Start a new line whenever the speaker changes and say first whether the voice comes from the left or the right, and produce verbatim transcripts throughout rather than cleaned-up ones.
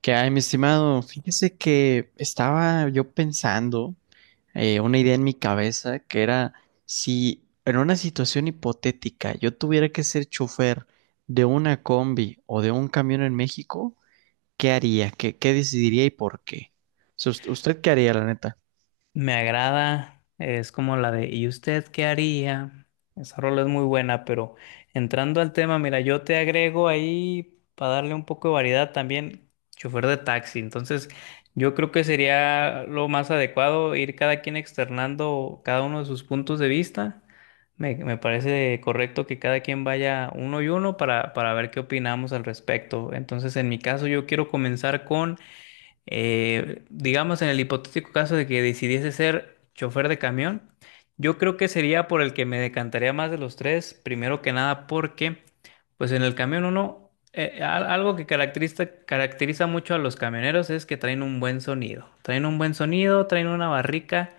right: ¿Qué hay, mi estimado? Fíjese que estaba yo pensando eh, una idea en mi cabeza que era si en una situación hipotética yo tuviera que ser chofer de una combi o de un camión en México, ¿qué haría? ¿Qué, qué decidiría y por qué? O sea, ¿Usted usted qué haría, la neta?
left: Me agrada, es como la de "¿Y usted qué haría?". Esa rola es muy buena, pero entrando al tema, mira, yo te agrego ahí para darle un poco de variedad también, chofer de taxi. Entonces, yo creo que sería lo más adecuado ir cada quien externando cada uno de sus puntos de vista. Me, me parece correcto que cada quien vaya uno y uno para, para ver qué opinamos al respecto. Entonces, en mi caso, yo quiero comenzar con eh, digamos, en el hipotético caso de que decidiese ser chofer de camión, yo creo que sería por el que me decantaría más de los tres, primero que nada porque, pues en el camión uno, eh, al- algo que caracteriza, caracteriza mucho a los camioneros es que traen un buen sonido, traen un buen sonido, traen una barrica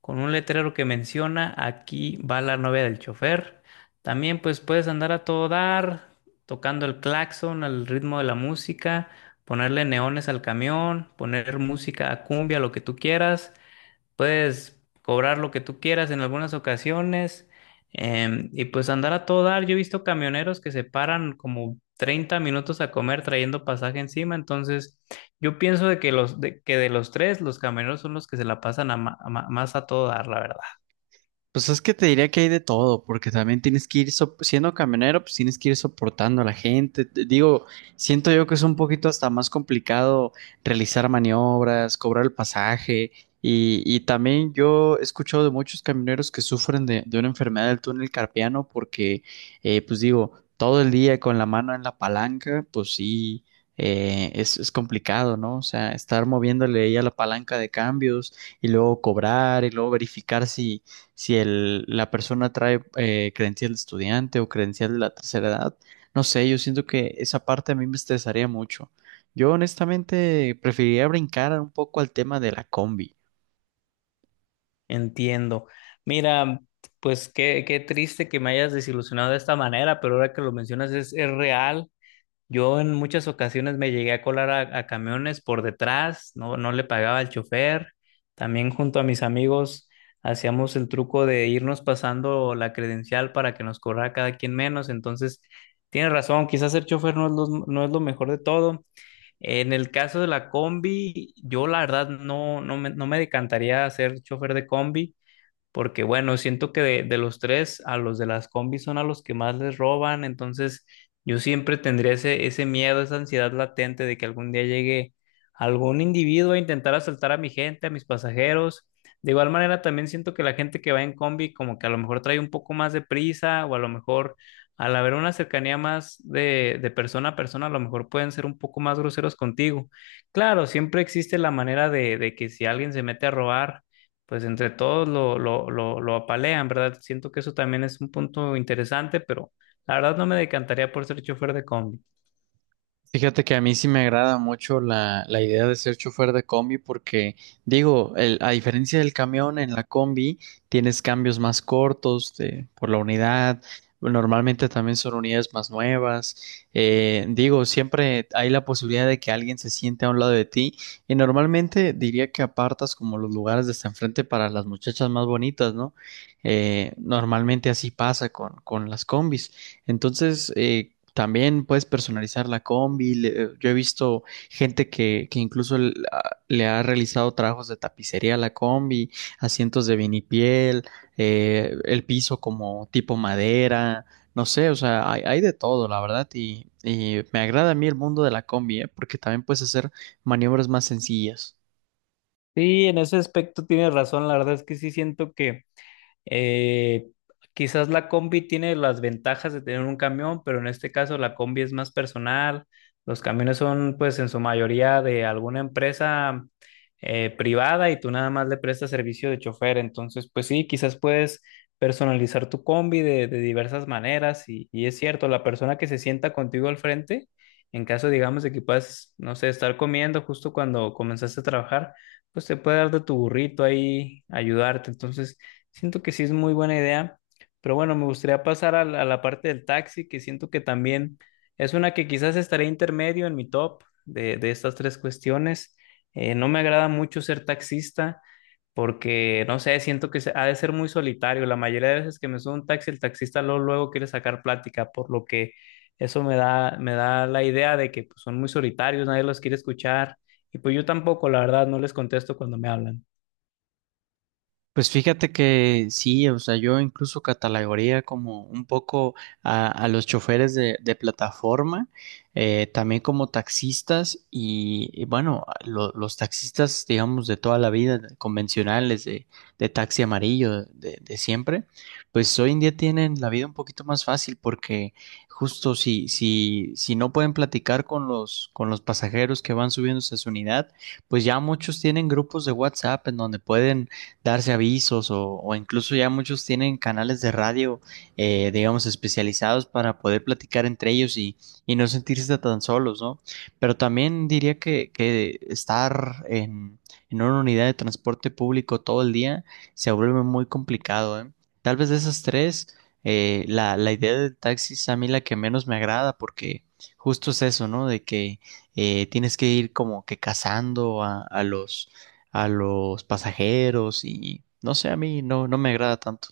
left: con un letrero que menciona, aquí va la novia del chofer. También pues puedes andar a todo dar, tocando el claxon al ritmo de la música, ponerle neones al camión, poner música a cumbia, lo que tú quieras, puedes cobrar lo que tú quieras en algunas ocasiones, em, y pues andar a todo dar. Yo he visto camioneros que se paran como treinta minutos a comer trayendo pasaje encima, entonces yo pienso de que los de, que de los tres, los camioneros son los que se la pasan a ma- a ma- más a todo dar, la verdad.
right: Pues es que te diría que hay de todo, porque también tienes que ir, sop- siendo camionero, pues tienes que ir soportando a la gente. Te digo, siento yo que es un poquito hasta más complicado realizar maniobras, cobrar el pasaje, y, y también yo he escuchado de muchos camioneros que sufren de, de una enfermedad del túnel carpiano, porque, eh, pues digo, todo el día con la mano en la palanca, pues sí, eh, es, es complicado, ¿no? O sea, estar moviéndole ahí a la palanca de cambios y luego cobrar y luego verificar si si el, la persona trae eh, credencial de estudiante o credencial de la tercera edad. No sé, yo siento que esa parte a mí me estresaría mucho. Yo honestamente preferiría brincar un poco al tema de la combi.
left: Entiendo. Mira, pues qué, qué triste que me hayas desilusionado de esta manera, pero ahora que lo mencionas es, es real. Yo en muchas ocasiones me llegué a colar a, a camiones por detrás, no, no le pagaba al chofer. También junto a mis amigos hacíamos el truco de irnos pasando la credencial para que nos corra cada quien menos. Entonces, tienes razón, quizás ser chofer no es lo, no es lo mejor de todo. En el caso de la combi, yo la verdad no, no me, no me decantaría a ser chofer de combi. Porque bueno, siento que de, de los tres, a los de las combis son a los que más les roban, entonces yo siempre tendría ese, ese miedo, esa ansiedad latente de que algún día llegue algún individuo a intentar asaltar a mi gente, a mis pasajeros. De igual manera, también siento que la gente que va en combi como que a lo mejor trae un poco más de prisa o a lo mejor al haber una cercanía más de, de persona a persona, a lo mejor pueden ser un poco más groseros contigo. Claro, siempre existe la manera de, de que si alguien se mete a robar, pues entre todos lo, lo, lo, lo apalean, ¿verdad? Siento que eso también es un punto interesante, pero la verdad no me decantaría por ser chofer de combi.
right: Fíjate que a mí sí me agrada mucho la, la idea de ser chofer de combi porque, digo, el- a diferencia del camión, en la combi tienes cambios más cortos de- por la unidad, normalmente también son unidades más nuevas, eh, digo, siempre hay la posibilidad de que alguien se siente a un lado de ti y normalmente diría que apartas como los lugares de hasta enfrente para las muchachas más bonitas, ¿no? Eh, normalmente así pasa con, con las combis. Entonces, eh, también puedes personalizar la combi. Le- yo he visto gente que, que incluso l- a- le ha realizado trabajos de tapicería a la combi, asientos de vinipiel, eh, el piso como tipo madera. No sé, o sea, hay, hay de todo, la verdad, y, y me agrada a mí el mundo de la combi, ¿eh? Porque también puedes hacer maniobras más sencillas.
left: Sí, en ese aspecto tienes razón, la verdad es que sí siento que Eh, quizás la combi tiene las ventajas de tener un camión, pero en este caso la combi es más personal. Los camiones son pues en su mayoría de alguna empresa eh, privada y tú nada más le prestas servicio de chofer. Entonces, pues sí, quizás puedes personalizar tu combi de, de diversas maneras y, y es cierto, la persona que se sienta contigo al frente, en caso digamos de que puedas, no sé, estar comiendo justo cuando comenzaste a trabajar, pues te puede dar de tu burrito ahí, ayudarte. Entonces, siento que sí es muy buena idea, pero bueno, me gustaría pasar a la, a la parte del taxi, que siento que también es una que quizás estaría intermedio en mi top de, de estas tres cuestiones. Eh, no me agrada mucho ser taxista porque, no sé, siento que se- ha de ser muy solitario. La mayoría de veces que me subo a un taxi, el taxista luego, luego quiere sacar plática, por lo que eso me da, me da la idea de que pues, son muy solitarios, nadie los quiere escuchar y pues yo tampoco, la verdad, no les contesto cuando me hablan.
right: Pues fíjate que sí, o sea, yo incluso catalogaría como un poco a, a los choferes de, de plataforma, eh, también como taxistas y, y bueno, lo- los taxistas, digamos, de toda la vida, de- convencionales, de, de taxi amarillo, de, de siempre, pues hoy en día tienen la vida un poquito más fácil porque justo si, si, si no pueden platicar con los, con los pasajeros que van subiéndose a su unidad, pues ya muchos tienen grupos de WhatsApp en donde pueden darse avisos o, o incluso ya muchos tienen canales de radio, eh, digamos, especializados para poder platicar entre ellos y, y no sentirse tan solos, ¿no? Pero también diría que, que estar en, en una unidad de transporte público todo el día se vuelve muy complicado, ¿eh? Tal vez de esas tres, eh, la, la idea del taxi es a mí la que menos me agrada porque justo es eso, ¿no? De que eh, tienes que ir como que cazando a, a los a los pasajeros y no sé, a mí no, no me agrada tanto.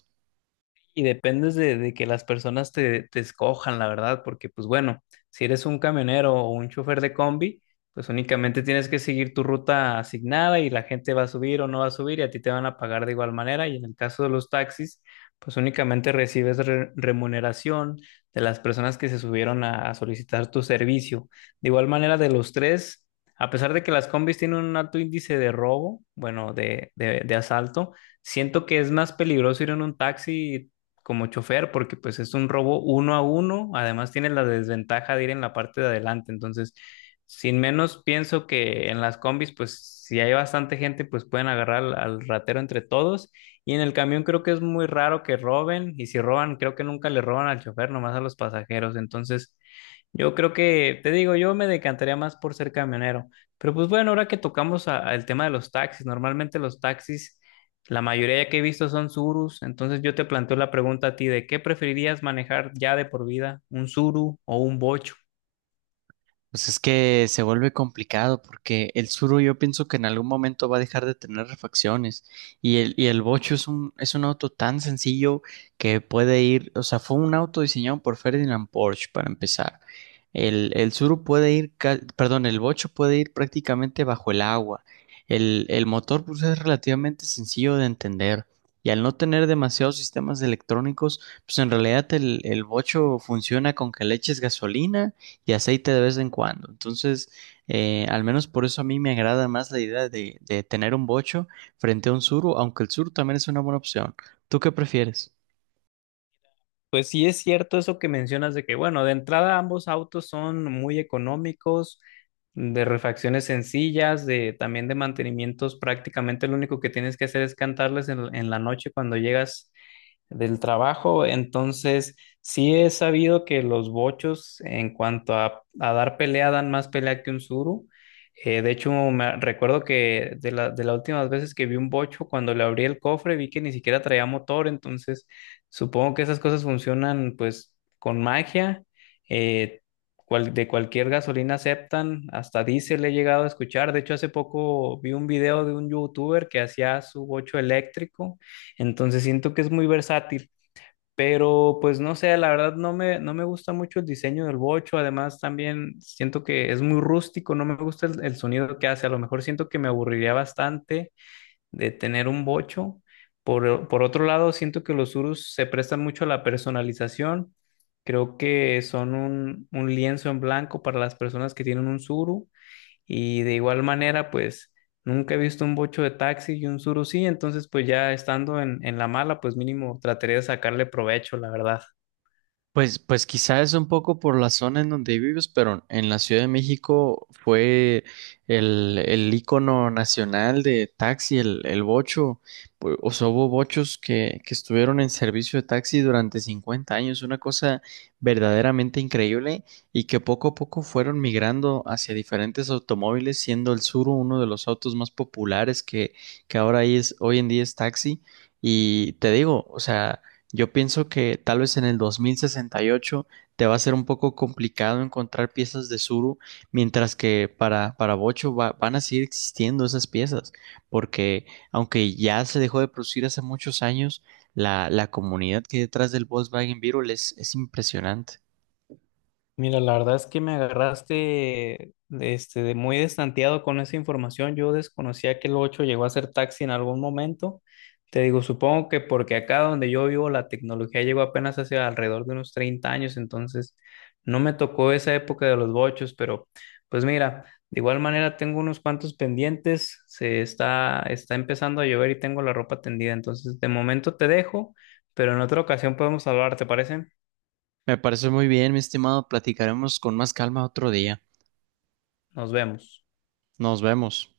left: Y dependes de, de que las personas te, te escojan, la verdad, porque pues bueno, si eres un camionero o un chofer de combi, pues únicamente tienes que seguir tu ruta asignada y la gente va a subir o no va a subir y a ti te van a pagar de igual manera. Y en el caso de los taxis, pues únicamente recibes re- remuneración de las personas que se subieron a, a solicitar tu servicio. De igual manera, de los tres, a pesar de que las combis tienen un alto índice de robo, bueno, de, de de asalto, siento que es más peligroso ir en un taxi como chofer, porque pues es un robo uno a uno, además tiene la desventaja de ir en la parte de adelante, entonces, sin menos pienso que en las combis, pues si hay bastante gente, pues pueden agarrar al, al ratero entre todos, y en el camión creo que es muy raro que roben, y si roban, creo que nunca le roban al chofer, nomás a los pasajeros, entonces… Yo creo que, te digo, yo me decantaría más por ser camionero. Pero pues bueno, ahora que tocamos a- al tema de los taxis, normalmente los taxis la mayoría que he visto son Surus, entonces yo te planteo la pregunta a ti de qué preferirías manejar ya de por vida, ¿un Suru o un Bocho?
right: Pues es que se vuelve complicado porque el Suro yo pienso que en algún momento va a dejar de tener refacciones y el, y el Bocho es un, es un auto tan sencillo que puede ir, o sea, fue un auto diseñado por Ferdinand Porsche para empezar. El, el Tsuru puede ir, ca- perdón, el Bocho puede ir prácticamente bajo el agua. El, el motor pues es relativamente sencillo de entender y al no tener demasiados sistemas electrónicos, pues en realidad el, el Bocho funciona con que le eches gasolina y aceite de vez en cuando. Entonces, eh, al menos por eso a mí me agrada más la idea de, de tener un Bocho frente a un Suro, aunque el Suru también es una buena opción. ¿Tú qué prefieres?
left: Pues sí es cierto eso que mencionas de que, bueno, de entrada ambos autos son muy económicos, de refacciones sencillas, de también de mantenimientos, prácticamente lo único que tienes que hacer es cantarles en, en la noche cuando llegas del trabajo. Entonces, sí he sabido que los bochos en cuanto a, a dar pelea dan más pelea que un suru. Eh, de hecho, me recuerdo que de la, de las últimas veces que vi un bocho, cuando le abrí el cofre, vi que ni siquiera traía motor. Entonces, supongo que esas cosas funcionan pues con magia. Eh, cual- de cualquier gasolina aceptan, hasta diésel he llegado a escuchar. De hecho, hace poco vi un video de un youtuber que hacía su bocho eléctrico, entonces siento que es muy versátil, pero pues no sé, la verdad no me, no me gusta mucho el diseño del bocho, además también siento que es muy rústico, no me gusta el, el sonido que hace, a lo mejor siento que me aburriría bastante de tener un bocho. Por, por otro lado, siento que los urus se prestan mucho a la personalización, creo que son un, un lienzo en blanco para las personas que tienen un suru y de igual manera, pues nunca he visto un bocho de taxi y un surusí, entonces pues ya estando en, en la mala, pues mínimo trataría de sacarle provecho, la verdad.
right: Pues, pues quizás es un poco por la zona en donde vives, pero en la Ciudad de México fue el, el ícono nacional de taxi, el, el Bocho. Pu- O sea, hubo bochos que, que estuvieron en servicio de taxi durante cincuenta años, una cosa verdaderamente increíble y que poco a poco fueron migrando hacia diferentes automóviles, siendo el Suro uno de los autos más populares que, que ahora es, hoy en día es taxi. Y te digo, o sea... Yo pienso que tal vez en el dos mil sesenta y ocho te va a ser un poco complicado encontrar piezas de Zuru, mientras que para, para Bocho va- van a seguir existiendo esas piezas, porque aunque ya se dejó de producir hace muchos años, la, la comunidad que hay detrás del Volkswagen Beetle es, es impresionante.
left: Mira, la verdad es que me agarraste este, de muy destanteado con esa información. Yo desconocía que el ocho llegó a ser taxi en algún momento. Te digo, supongo que porque acá donde yo vivo la tecnología llegó apenas hace alrededor de unos treinta años, entonces no me tocó esa época de los bochos, pero pues mira, de igual manera tengo unos cuantos pendientes, se está, está empezando a llover y tengo la ropa tendida, entonces de momento te dejo, pero en otra ocasión podemos hablar, ¿te parece?
right: Me parece muy bien, mi estimado, platicaremos con más calma otro día.
left: Nos vemos.
right: Nos vemos.